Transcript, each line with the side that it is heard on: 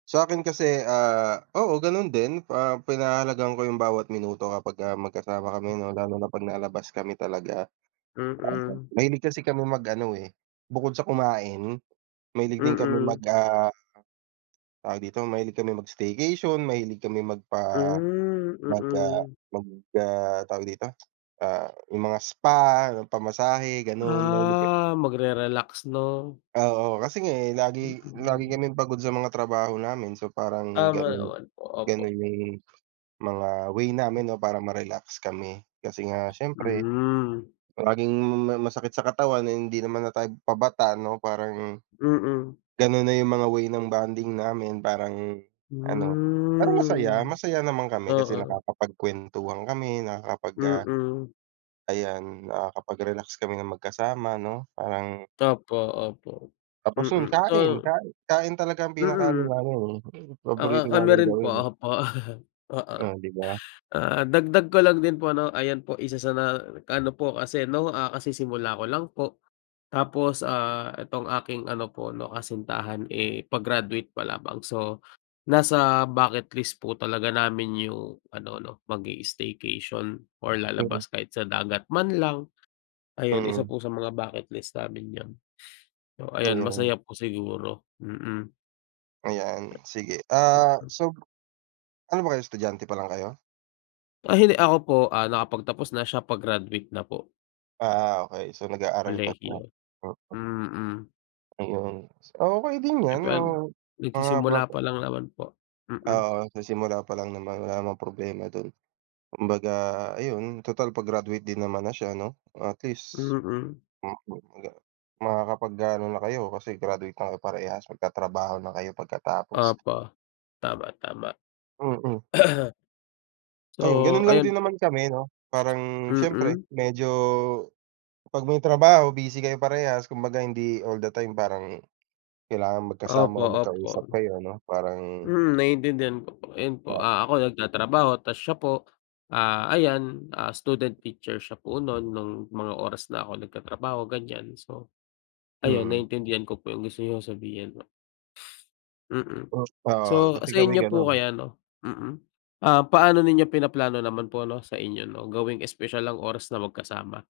right: Sa'kin kasi, ah, o,o ganun din, ah, pinahahalagahan ko 'yung bawat minuto kapagka magkasama kami ano lalo na pag nalabas kami talaga. Aha.
left: Mm.
right: Mahilig kasi kami mag-ano eh, bukod sa kumain, mahilig din kami mag
left: Mm.
right: ah Tawag dito, mahilig kami mag-staycation, mahilig kami magpa
left: Hmm.
right: mag ah
left: Mm.
right: mag, ah, tawag dito, ah, yung mga spa, pamasahe gano'n. Mahilig ka
left: Ah, magre-relax 'no?
right: Oo, kasi nga eh
left: Mm,
right: lagi lagi
left: mm.
right: kaming pagod sa mga trabaho namin, so parang
left: Tama
right: ganun,
left: naman po,
right: ganun
left: opo.
right: 'yung mga way namin 'no para ma-relax kami. Kasi nga siyempre,
left: Hmm.
right: laging may masakit sa katawan, ay hindi naman na tayo pabata 'no parang,
left: Mm.
right: ganun na 'yung mga way ng bonding namin, parang ano, parang masaya,
left: Hmm.
right: masaya naman kami kasi
left: Oo.
right: nakakapagkwentuhan kami, nakakapag, ah
left: Mm.
right: ayan, nakakapag-relax kami ng magkasama 'no, parang
left: Opo, opo,
right: Tapos 'yun
left: mm,
right: kain,
left: so
right: kain kain talaga ang pinaka-ano
left: Mm.
right: namin eh,
left: Oo,
right: paborito
left: kami
right: naming
left: rin po,
right: gawin.
left: opo, oo.
right: Oh, 'di ba.
left: Ah, dagdag ko lang din po 'no, ayan po isa sa na, ano po kasi ano, ah, kasisimula ko lang po, tapos, ah, itong aking ano po ano kasintahan eh pa-graduate pa lamang. So nasa bucket list po talaga namin 'yung ano 'no, mag-i-staycation or
right: Mm.
left: lalabas kahit sa dagat man lang. Ayan, isa
right: Mm.
left: po sa mga bucket list namin aun. O ayan masaya
right: Ayun.
left: po siguro, mm.
right: Ayan, sige. Ah
left: Mm.
right: so, ano ba kayo, estudyante pa lang kayo?
left: Ah hindi, ako po ah nakapagtapos na, siya pa-graduate na po.
right: Ah okey, so nag-aaral pa siya.
left: Kolehiyo,
right: [unintelligible]
left: mm.
right: Ayun, okey din
left: Di
right: 'yan, m
left: pan
right: mga
left: nagsisimula
right: bata.
left: pa lang naman po, mm.
right: Oo, sa simula pa lang naman, wala namang problema dun. Kumbaga ayun total pa-graduate din naman na siya 'no, at least.
left: Mm.
right: Mhm, agang Makakapag-gaano na kayo, kasi graduate na kayo parehas. Magtatrabaho na kayo pagkatapos.
left: Opo, tama, tama.
right: Mm.
left: So,
right: Ayun, ganun lang
left: ayun
right: din
left: po.
right: naman kami 'no, parang siyempre
left: Mm.
right: medyo 'pag may trabaho busy kayo parehas, kumbaga hindi all the time parang kailangan
left: Opo,
right: magkasama o magkausap
left: opo.
right: kayo 'no, parang
left: Hmm, naintindihan ko po. Ayun po,
right: Po.
left: ah, ako nagtatrabaho tas siya po, ah, ayan, ah, student teacher siya po nun, nung mga oras na ako nagtatrabaho, ganiyan. So, ayun
right: Mm.
left: naintindihan ko po 'yung gusto niyong sabihin po. Mm.
right: Hmm, po.
left: So,
right: Kasi
left: sa
right: kami
left: inyo po
right: gano'n.
left: kaya 'no, mm. Ah, paano ninyo pinaplano naman po 'no, sa inyo 'no, gawing espesyal ang oras na magkasama?